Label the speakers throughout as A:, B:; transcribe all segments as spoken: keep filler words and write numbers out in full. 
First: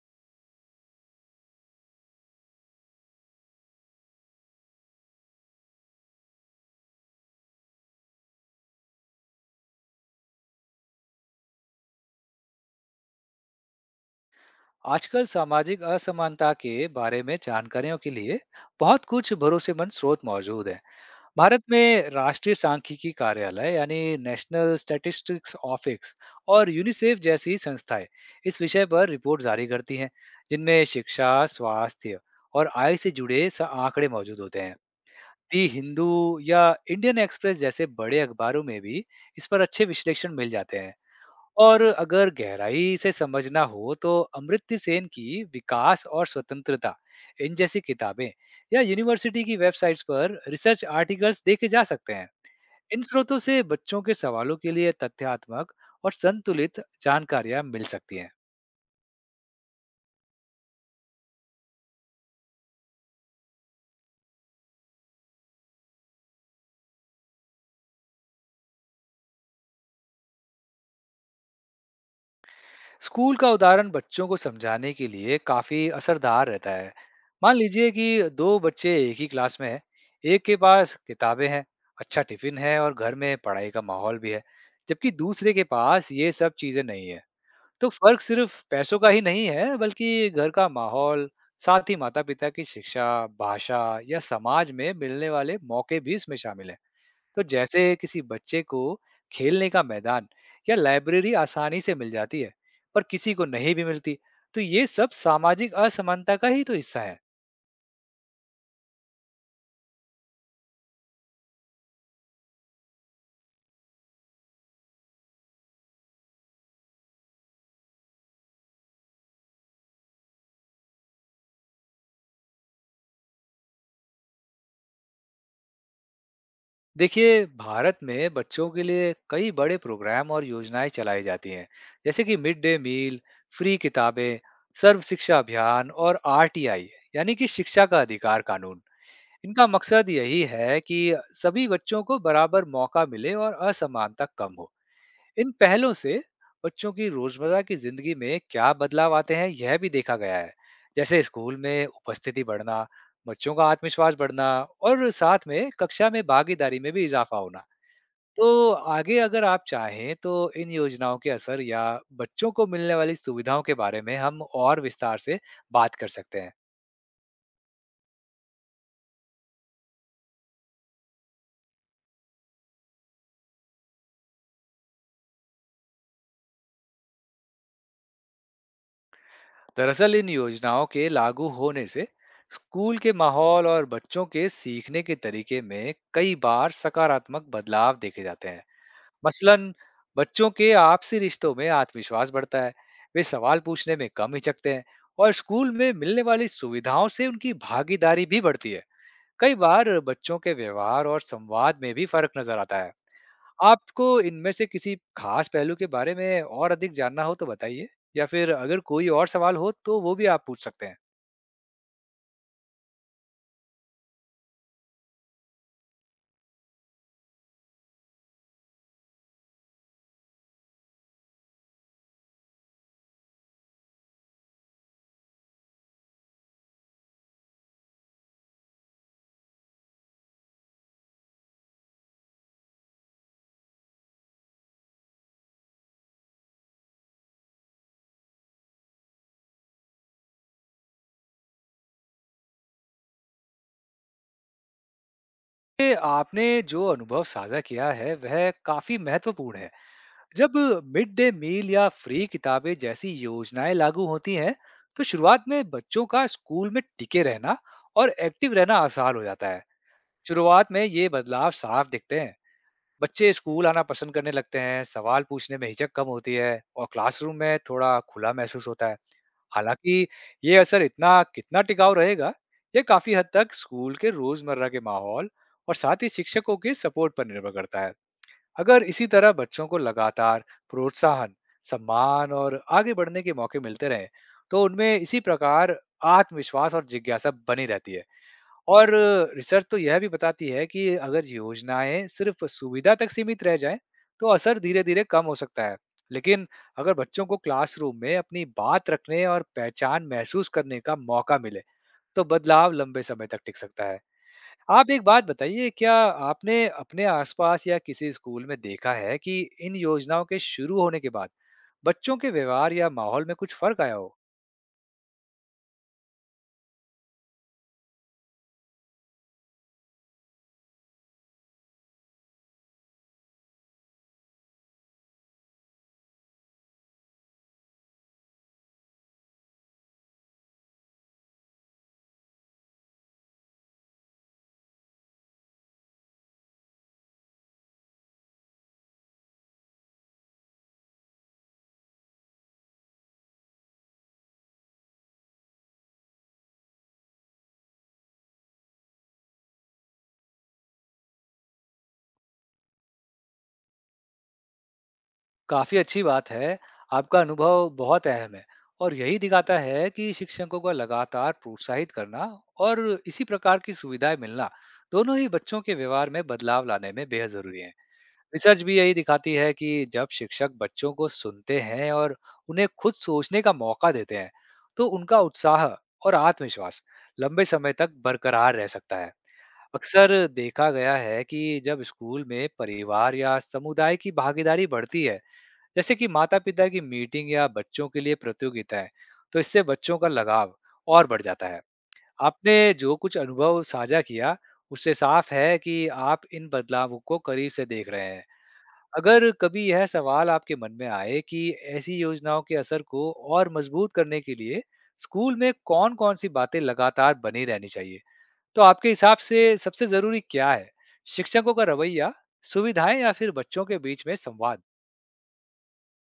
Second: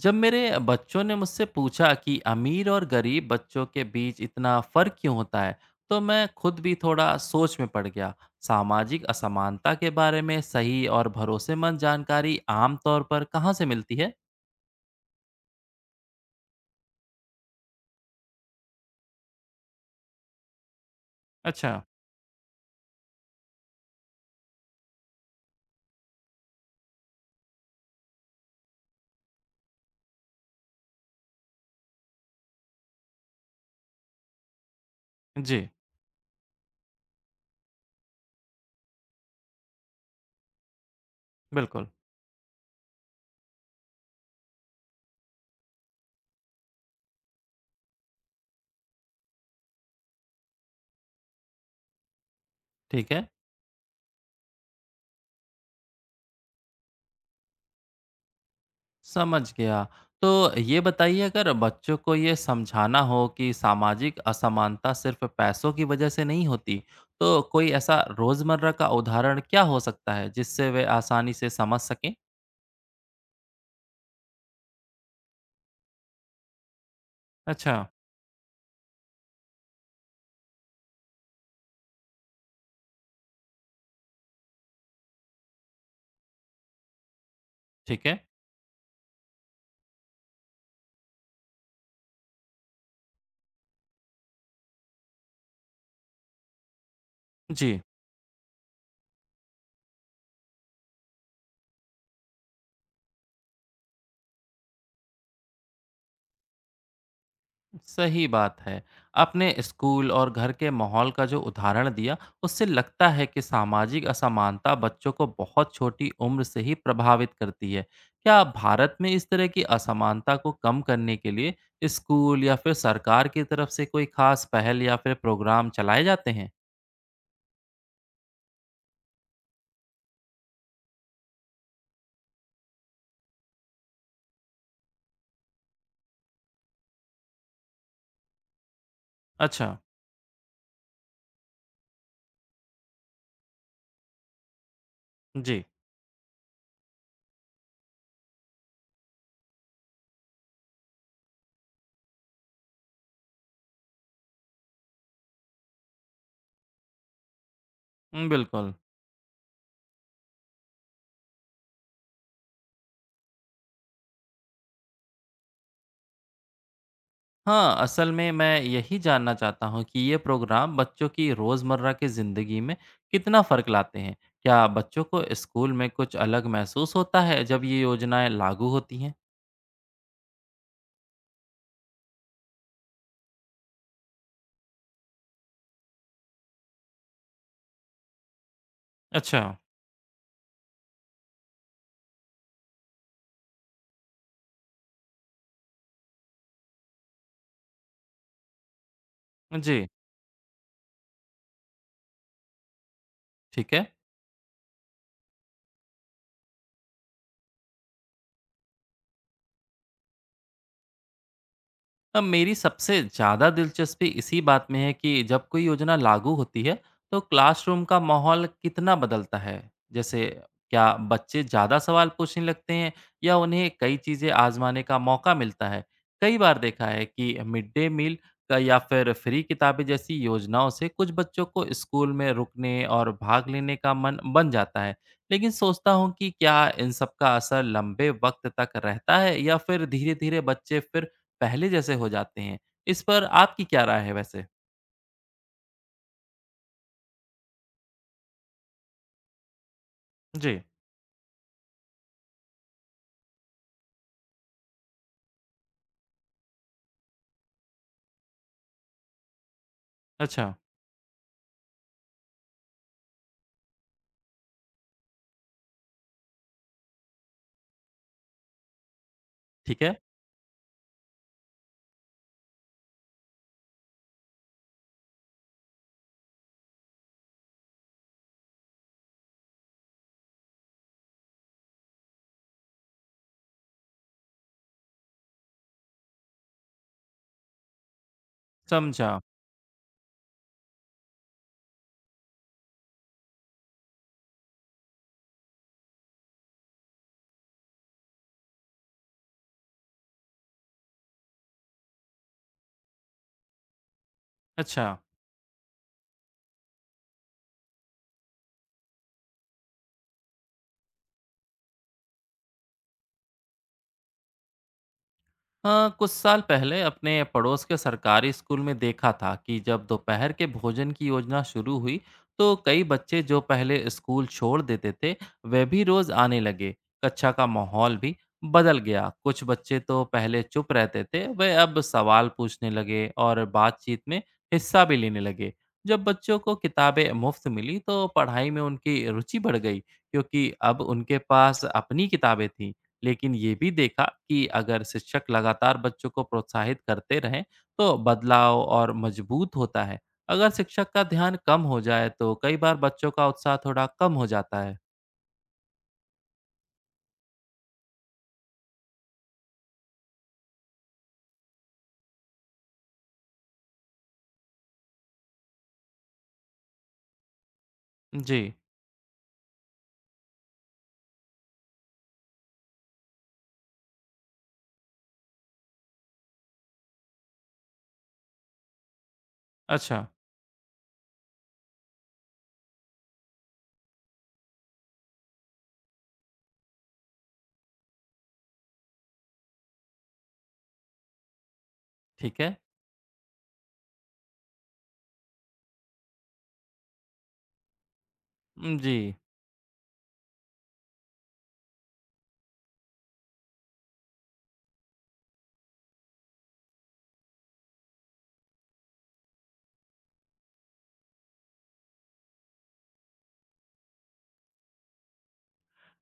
A: जब मेरे बच्चों ने मुझसे पूछा कि अमीर और गरीब बच्चों के बीच इतना फर्क क्यों होता है, तो मैं खुद भी थोड़ा सोच में पड़ गया। सामाजिक असमानता के बारे में सही और भरोसेमंद जानकारी आमतौर पर कहाँ से मिलती है?
B: आजकल सामाजिक असमानता के बारे में जानकारियों के लिए बहुत कुछ भरोसेमंद स्रोत मौजूद हैं। भारत
A: अच्छा।
B: में राष्ट्रीय सांख्यिकी कार्यालय यानी नेशनल स्टैटिस्टिक्स ऑफिस और यूनिसेफ जैसी संस्थाएं इस विषय पर रिपोर्ट जारी करती हैं, जिनमें शिक्षा, स्वास्थ्य और आय से जुड़े सा आंकड़े मौजूद होते हैं। दी
A: जी।
B: हिंदू या इंडियन एक्सप्रेस जैसे बड़े अखबारों में भी इस पर अच्छे विश्लेषण मिल जाते हैं। और
A: बिल्कुल।
B: अगर गहराई से समझना हो तो अमर्त्य सेन की विकास और स्वतंत्रता इन जैसी किताबें या यूनिवर्सिटी की वेबसाइट्स पर रिसर्च आर्टिकल्स देखे जा सकते हैं। इन
A: ठीक है।
B: स्रोतों से बच्चों के सवालों के लिए तथ्यात्मक और संतुलित जानकारियां मिल सकती हैं।
A: समझ गया। तो ये बताइए, अगर बच्चों को ये समझाना हो कि सामाजिक असमानता सिर्फ़ पैसों की वजह से नहीं होती, तो कोई ऐसा रोज़मर्रा का उदाहरण क्या हो सकता है जिससे वे आसानी से समझ सकें?
B: स्कूल का उदाहरण बच्चों को समझाने के लिए काफी असरदार रहता है। मान
A: अच्छा।
B: लीजिए कि दो बच्चे एक ही क्लास में हैं, एक के पास किताबें हैं, अच्छा टिफिन है और घर में पढ़ाई का माहौल भी है, जबकि दूसरे के पास ये सब चीजें नहीं है। तो
A: ठीक है।
B: फर्क सिर्फ पैसों का ही नहीं है, बल्कि घर का माहौल, साथ ही माता पिता की शिक्षा, भाषा या समाज में मिलने वाले मौके भी इसमें शामिल है। तो
A: जी।
B: जैसे किसी बच्चे को खेलने का मैदान या लाइब्रेरी आसानी से मिल जाती है, पर किसी को नहीं भी मिलती। तो ये सब सामाजिक असमानता का ही तो हिस्सा है।
A: सही बात है। आपने स्कूल और घर के माहौल का जो उदाहरण दिया, उससे लगता है कि सामाजिक असमानता बच्चों को बहुत छोटी उम्र से ही प्रभावित करती है। क्या भारत में इस तरह की असमानता को कम करने के लिए स्कूल या फिर सरकार की तरफ से कोई खास पहल या फिर प्रोग्राम चलाए जाते हैं?
B: देखिए, भारत में बच्चों के लिए कई बड़े प्रोग्राम और योजनाएं चलाई जाती हैं, जैसे कि मिड डे मील, फ्री किताबें, सर्व शिक्षा अभियान और आर टी आई, यानी कि शिक्षा का अधिकार कानून। इनका
A: अच्छा।
B: मकसद यही है कि सभी बच्चों को बराबर मौका मिले और असमानता कम हो। इन
A: जी।
B: पहलों से बच्चों की रोजमर्रा की जिंदगी में क्या बदलाव आते हैं, यह भी देखा गया है। जैसे स्कूल में उपस्थिति बढ़ना, बच्चों का आत्मविश्वास बढ़ना और साथ में कक्षा में भागीदारी में भी इजाफा होना।
A: उम,
B: तो
A: बिल्कुल।
B: आगे अगर आप चाहें तो इन योजनाओं के असर या बच्चों को मिलने वाली सुविधाओं के बारे में हम और विस्तार से बात कर सकते हैं।
A: हाँ, असल में मैं यही जानना चाहता हूँ कि ये प्रोग्राम बच्चों की रोज़मर्रा की ज़िंदगी में कितना फ़र्क लाते हैं? क्या बच्चों को स्कूल में कुछ अलग महसूस होता है जब ये योजनाएँ लागू होती हैं?
B: दरअसल इन योजनाओं के लागू होने से स्कूल के माहौल और बच्चों के सीखने के तरीके में कई बार सकारात्मक बदलाव देखे जाते हैं।
A: अच्छा।
B: मसलन बच्चों के आपसी रिश्तों में आत्मविश्वास बढ़ता है, वे सवाल पूछने में कम हिचकते हैं और स्कूल में मिलने वाली सुविधाओं से उनकी भागीदारी भी बढ़ती है। कई
A: जी।
B: बार बच्चों के व्यवहार और संवाद में भी फर्क नजर आता है।
A: ठीक है।
B: आपको इनमें से किसी खास पहलू के बारे में और अधिक जानना हो तो बताइए, या फिर अगर कोई और सवाल हो तो वो भी आप पूछ सकते हैं।
A: अब मेरी सबसे ज़्यादा दिलचस्पी इसी बात में है कि जब कोई योजना लागू होती है तो क्लासरूम का माहौल कितना बदलता है। जैसे, क्या बच्चे ज़्यादा सवाल पूछने लगते हैं या उन्हें कई चीज़ें आजमाने का मौका मिलता है। कई बार देखा है कि मिड डे मील का या फिर फ्री किताबें जैसी योजनाओं से कुछ बच्चों को स्कूल में रुकने और भाग लेने का मन बन जाता है। लेकिन सोचता हूँ कि क्या इन सब का असर लंबे वक्त तक रहता है या फिर धीरे धीरे बच्चे फिर पहले जैसे हो जाते हैं। इस पर आपकी क्या राय है वैसे?
B: ये आपने जो अनुभव साझा किया है, वह काफी महत्वपूर्ण है। जब
A: जी।
B: मिड डे मील या फ्री किताबें जैसी योजनाएं लागू होती हैं, तो शुरुआत में बच्चों का स्कूल में टिके रहना और एक्टिव रहना आसान हो जाता है।
A: अच्छा।
B: शुरुआत में ये बदलाव साफ दिखते हैं, बच्चे स्कूल आना पसंद करने लगते हैं, सवाल पूछने में हिचक कम होती है और क्लासरूम में थोड़ा खुला महसूस होता है।
A: ठीक है।
B: हालांकि ये असर इतना कितना टिकाऊ रहेगा, ये काफी हद तक स्कूल के रोजमर्रा के माहौल और साथ ही शिक्षकों के सपोर्ट पर निर्भर करता है। अगर इसी तरह बच्चों को लगातार प्रोत्साहन, सम्मान और आगे बढ़ने के मौके मिलते रहें, तो उनमें इसी प्रकार आत्मविश्वास और जिज्ञासा बनी रहती है। और
A: समझा।
B: रिसर्च तो यह भी बताती है कि अगर योजनाएं सिर्फ सुविधा तक सीमित रह जाएं, तो असर धीरे धीरे कम हो सकता है। लेकिन अगर बच्चों को क्लासरूम में अपनी बात रखने और पहचान महसूस करने का मौका मिले, तो बदलाव लंबे समय तक टिक सकता है।
A: अच्छा।
B: आप एक बात बताइए, क्या आपने अपने आसपास या किसी स्कूल में देखा है कि इन योजनाओं के शुरू होने के बाद बच्चों के व्यवहार या माहौल में कुछ फर्क आया हो?
A: हाँ, कुछ साल पहले अपने पड़ोस के सरकारी स्कूल में देखा था कि जब दोपहर के भोजन की योजना शुरू हुई तो कई बच्चे जो पहले स्कूल छोड़ देते थे, वे भी रोज आने लगे। कक्षा का माहौल भी बदल गया। कुछ बच्चे तो पहले चुप रहते थे, वे अब सवाल पूछने लगे और बातचीत में हिस्सा भी लेने लगे। जब बच्चों को किताबें मुफ्त मिली तो पढ़ाई में उनकी रुचि बढ़ गई, क्योंकि अब उनके पास अपनी किताबें थीं। लेकिन ये भी देखा कि अगर शिक्षक लगातार बच्चों को प्रोत्साहित करते रहें तो बदलाव और मजबूत होता है। अगर शिक्षक का ध्यान कम हो जाए तो कई बार बच्चों का उत्साह थोड़ा कम हो जाता है।
B: काफी अच्छी बात है, आपका अनुभव बहुत अहम है और यही दिखाता है कि शिक्षकों का लगातार प्रोत्साहित करना और इसी प्रकार की सुविधाएं मिलना, दोनों ही बच्चों के व्यवहार में बदलाव लाने में बेहद जरूरी है।
A: जी।
B: रिसर्च भी यही दिखाती है कि जब शिक्षक बच्चों को सुनते हैं और उन्हें खुद सोचने का मौका देते हैं, तो उनका उत्साह और आत्मविश्वास लंबे समय तक बरकरार रह सकता है।
A: अच्छा।
B: अक्सर देखा गया है कि जब स्कूल में परिवार या समुदाय की भागीदारी बढ़ती है, जैसे कि माता-पिता की मीटिंग या बच्चों के लिए प्रतियोगिताएं, तो इससे बच्चों का लगाव और बढ़ जाता है।
A: ठीक है।
B: आपने जो कुछ अनुभव साझा किया, उससे साफ है कि आप इन बदलावों को करीब से देख रहे हैं।
A: जी।
B: अगर कभी यह सवाल आपके मन में आए कि ऐसी योजनाओं के असर को और मजबूत करने के लिए स्कूल में कौन-कौन सी बातें लगातार बनी रहनी चाहिए, तो आपके हिसाब से सबसे जरूरी क्या है? शिक्षकों का रवैया, सुविधाएं या फिर बच्चों के बीच में संवाद?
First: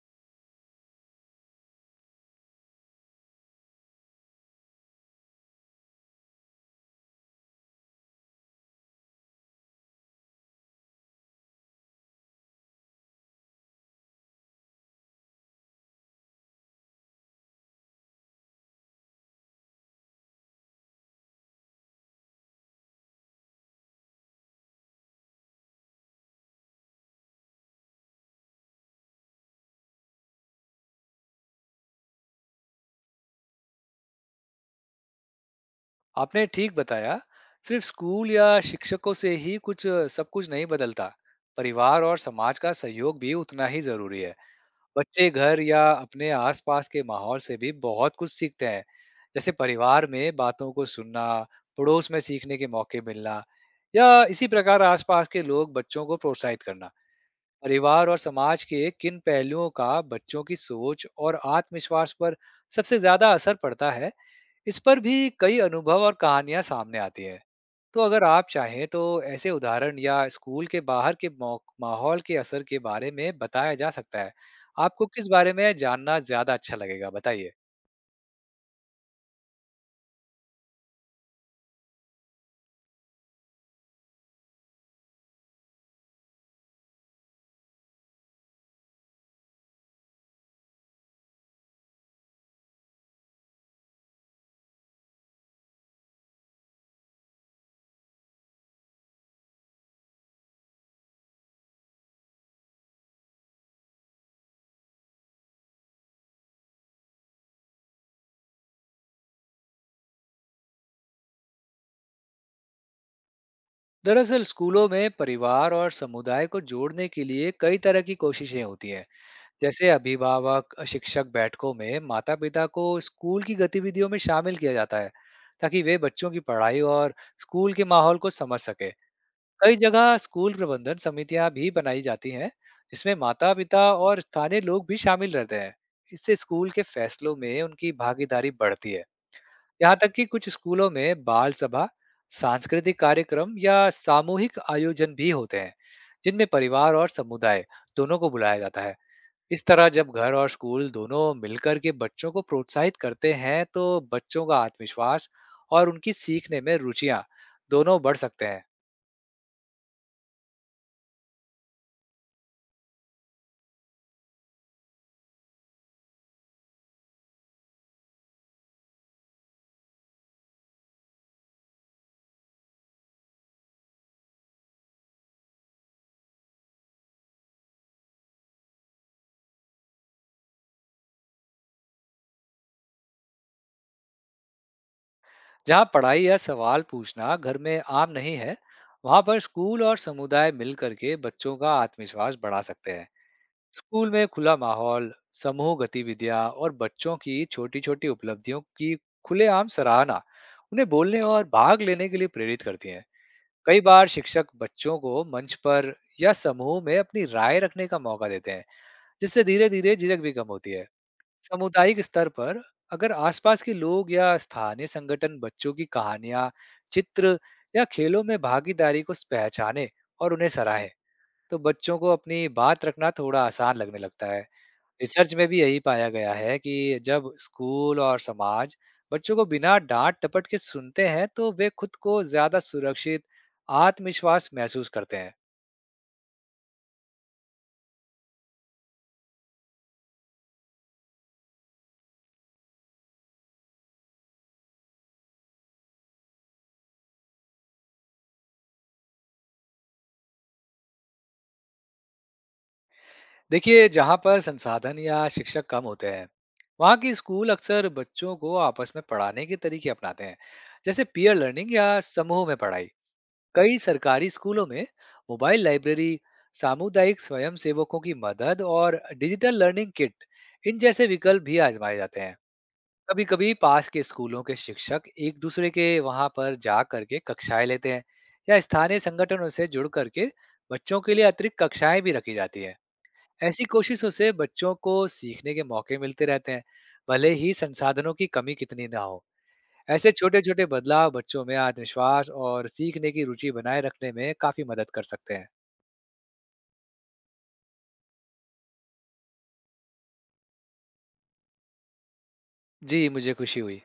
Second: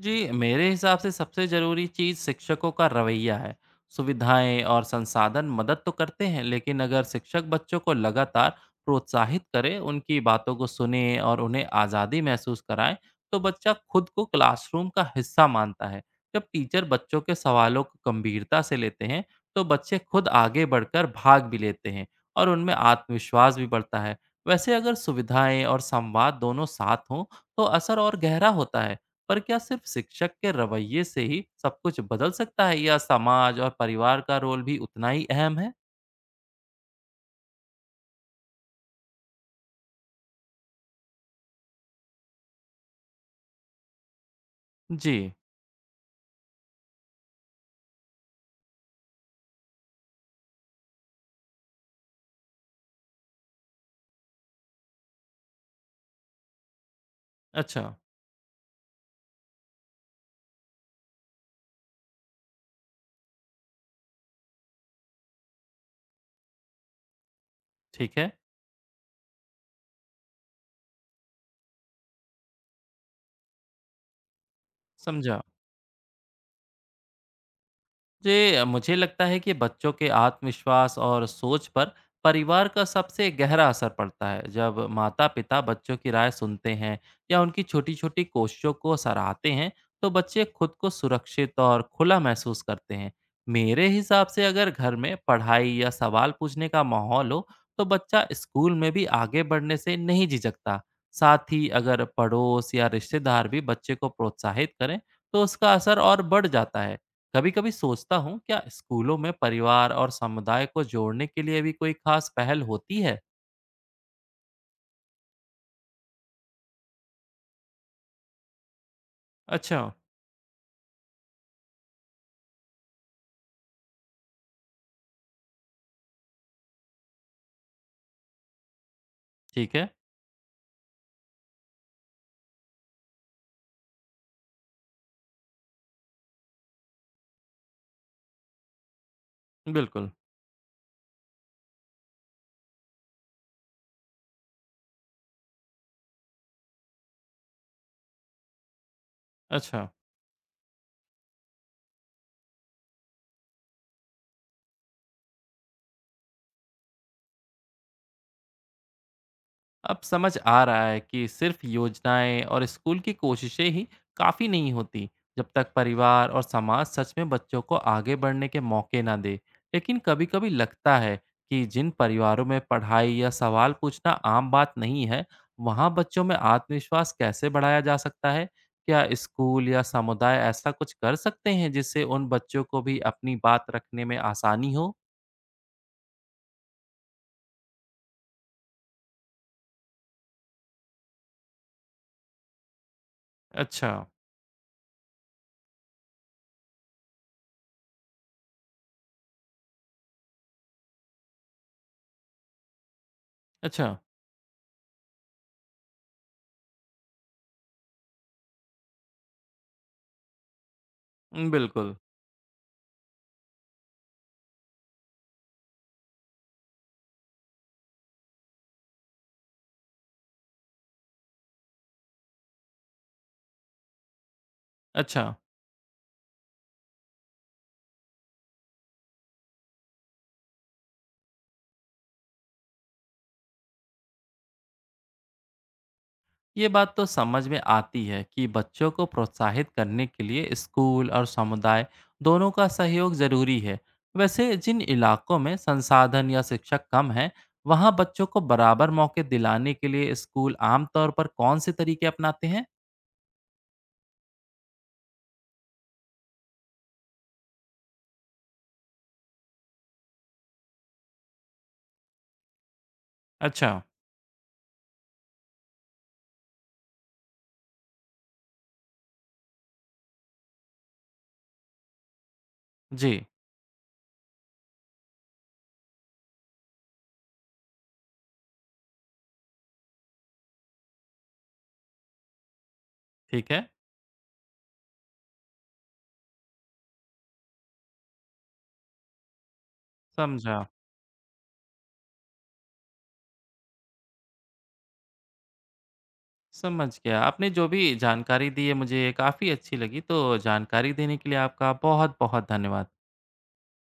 A: जी, मेरे हिसाब से सबसे ज़रूरी चीज़ शिक्षकों का रवैया है। सुविधाएँ और संसाधन मदद तो करते हैं, लेकिन अगर शिक्षक बच्चों को लगातार प्रोत्साहित करें, उनकी बातों को सुनें और उन्हें आज़ादी महसूस कराएँ, तो बच्चा खुद को क्लासरूम का हिस्सा मानता है। जब टीचर बच्चों के सवालों को गंभीरता से लेते हैं, तो बच्चे खुद आगे बढ़कर भाग भी लेते हैं और उनमें आत्मविश्वास भी बढ़ता है। वैसे अगर सुविधाएँ और संवाद दोनों साथ हों, तो असर और गहरा होता है। पर क्या सिर्फ शिक्षक के रवैये से ही सब कुछ बदल सकता है या समाज और परिवार का रोल भी उतना ही अहम है?
B: आपने ठीक बताया, सिर्फ स्कूल या शिक्षकों से ही कुछ सब कुछ नहीं बदलता। परिवार और समाज का सहयोग भी उतना ही जरूरी है। बच्चे
A: जी।
B: घर या अपने आसपास के माहौल से भी बहुत कुछ सीखते हैं, जैसे परिवार में बातों को सुनना, पड़ोस में सीखने के मौके मिलना या इसी प्रकार आसपास के लोग बच्चों को प्रोत्साहित करना।
A: अच्छा।
B: परिवार और समाज के किन पहलुओं का बच्चों की सोच और आत्मविश्वास पर सबसे ज्यादा असर पड़ता है, इस पर भी कई अनुभव और कहानियां सामने आती हैं। तो
A: ठीक
B: अगर
A: है।
B: आप चाहें तो ऐसे उदाहरण या स्कूल के बाहर के मौ- माहौल के असर के बारे में बताया जा सकता है। आपको किस
A: समझा।
B: बारे में जानना ज्यादा अच्छा लगेगा बताइए।
A: जी, मुझे लगता है कि बच्चों के आत्मविश्वास और सोच पर परिवार का सबसे गहरा असर पड़ता है। जब माता पिता बच्चों की राय सुनते हैं या उनकी छोटी छोटी कोशिशों को सराहते हैं, तो बच्चे खुद को सुरक्षित और खुला महसूस करते हैं। मेरे हिसाब से अगर घर में पढ़ाई या सवाल पूछने का माहौल हो, तो बच्चा स्कूल में भी आगे बढ़ने से नहीं झिझकता। साथ ही अगर पड़ोस या रिश्तेदार भी बच्चे को प्रोत्साहित करें, तो उसका असर और बढ़ जाता है। कभी-कभी सोचता हूँ, क्या स्कूलों में परिवार और समुदाय को जोड़ने के लिए भी कोई खास पहल होती है?
B: दरअसल स्कूलों में परिवार और समुदाय को जोड़ने के लिए कई तरह की कोशिशें होती हैं,
A: अच्छा।
B: जैसे अभिभावक शिक्षक बैठकों में माता पिता को स्कूल की गतिविधियों में शामिल किया जाता है, ताकि वे बच्चों की पढ़ाई और स्कूल के माहौल को समझ सके।
A: ठीक
B: कई
A: है।
B: जगह स्कूल प्रबंधन समितियां भी बनाई जाती हैं, जिसमें माता पिता और स्थानीय लोग भी शामिल रहते हैं। इससे स्कूल के फैसलों में उनकी भागीदारी बढ़ती है। यहाँ
A: बिल्कुल।
B: तक कि कुछ स्कूलों में बाल सभा, सांस्कृतिक कार्यक्रम या सामूहिक आयोजन भी होते हैं, जिनमें परिवार और समुदाय दोनों को बुलाया जाता है। इस
A: अच्छा।
B: तरह जब घर और स्कूल दोनों मिलकर के बच्चों को प्रोत्साहित करते हैं, तो बच्चों का आत्मविश्वास और उनकी सीखने में रुचियां दोनों बढ़ सकते हैं।
A: अब समझ आ रहा है कि सिर्फ योजनाएं और स्कूल की कोशिशें ही काफ़ी नहीं होती, जब तक परिवार और समाज सच में बच्चों को आगे बढ़ने के मौके ना दे। लेकिन कभी-कभी लगता है कि जिन परिवारों में पढ़ाई या सवाल पूछना आम बात नहीं है, वहाँ बच्चों में आत्मविश्वास कैसे बढ़ाया जा सकता है? क्या स्कूल या समुदाय ऐसा कुछ कर सकते हैं जिससे उन बच्चों को भी अपनी बात रखने में आसानी हो?
B: जहाँ पढ़ाई या सवाल पूछना घर में आम नहीं है, वहाँ पर स्कूल और समुदाय मिल करके बच्चों का आत्मविश्वास बढ़ा सकते हैं।
A: अच्छा।
B: स्कूल में खुला माहौल, समूह गतिविधियाँ और बच्चों की छोटी छोटी उपलब्धियों की खुलेआम सराहना उन्हें बोलने और भाग लेने के लिए प्रेरित करती हैं। कई
A: अच्छा।
B: बार शिक्षक बच्चों को मंच पर या समूह में अपनी राय रखने का मौका देते हैं, जिससे धीरे धीरे झिझक भी कम होती है।
A: बिल्कुल।
B: सामुदायिक स्तर पर अगर आसपास के लोग या स्थानीय संगठन बच्चों की कहानियां, चित्र या खेलों में भागीदारी को पहचाने और उन्हें सराहे, तो बच्चों को अपनी बात रखना थोड़ा आसान लगने लगता है।
A: अच्छा।
B: रिसर्च में भी यही पाया गया है कि जब स्कूल और समाज बच्चों को बिना डांट टपट के सुनते हैं, तो वे खुद को ज्यादा सुरक्षित, आत्मविश्वास महसूस करते हैं।
A: ये बात तो समझ में आती है कि बच्चों को प्रोत्साहित करने के लिए स्कूल और समुदाय दोनों का सहयोग जरूरी है। वैसे जिन इलाकों में संसाधन या शिक्षक कम हैं, वहाँ बच्चों को बराबर मौके दिलाने के लिए स्कूल आमतौर पर कौन से तरीके अपनाते हैं?
B: देखिए, जहाँ पर संसाधन या शिक्षक कम होते हैं, वहाँ के स्कूल अक्सर बच्चों को आपस में पढ़ाने के तरीके अपनाते हैं, जैसे पीयर लर्निंग या समूह में पढ़ाई।
A: अच्छा।
B: कई सरकारी स्कूलों में मोबाइल लाइब्रेरी, सामुदायिक स्वयं सेवकों की मदद और डिजिटल लर्निंग किट इन जैसे विकल्प भी आजमाए जाते हैं।
A: जी।
B: कभी कभी पास के स्कूलों के शिक्षक एक दूसरे के वहाँ पर जा करके कक्षाएं लेते हैं, या स्थानीय संगठनों से जुड़ करके बच्चों के लिए अतिरिक्त कक्षाएं भी रखी जाती हैं।
A: ठीक
B: ऐसी
A: है।
B: कोशिशों से बच्चों को सीखने के मौके मिलते रहते हैं, भले ही संसाधनों की कमी कितनी ना हो। ऐसे छोटे
A: समझा।
B: छोटे बदलाव बच्चों में आत्मविश्वास और सीखने की रुचि बनाए रखने में काफी मदद कर सकते हैं।
A: समझ गया, आपने जो भी जानकारी दी है मुझे काफ़ी अच्छी लगी। तो जानकारी देने के लिए आपका बहुत बहुत धन्यवाद।
B: जी, मुझे खुशी हुई।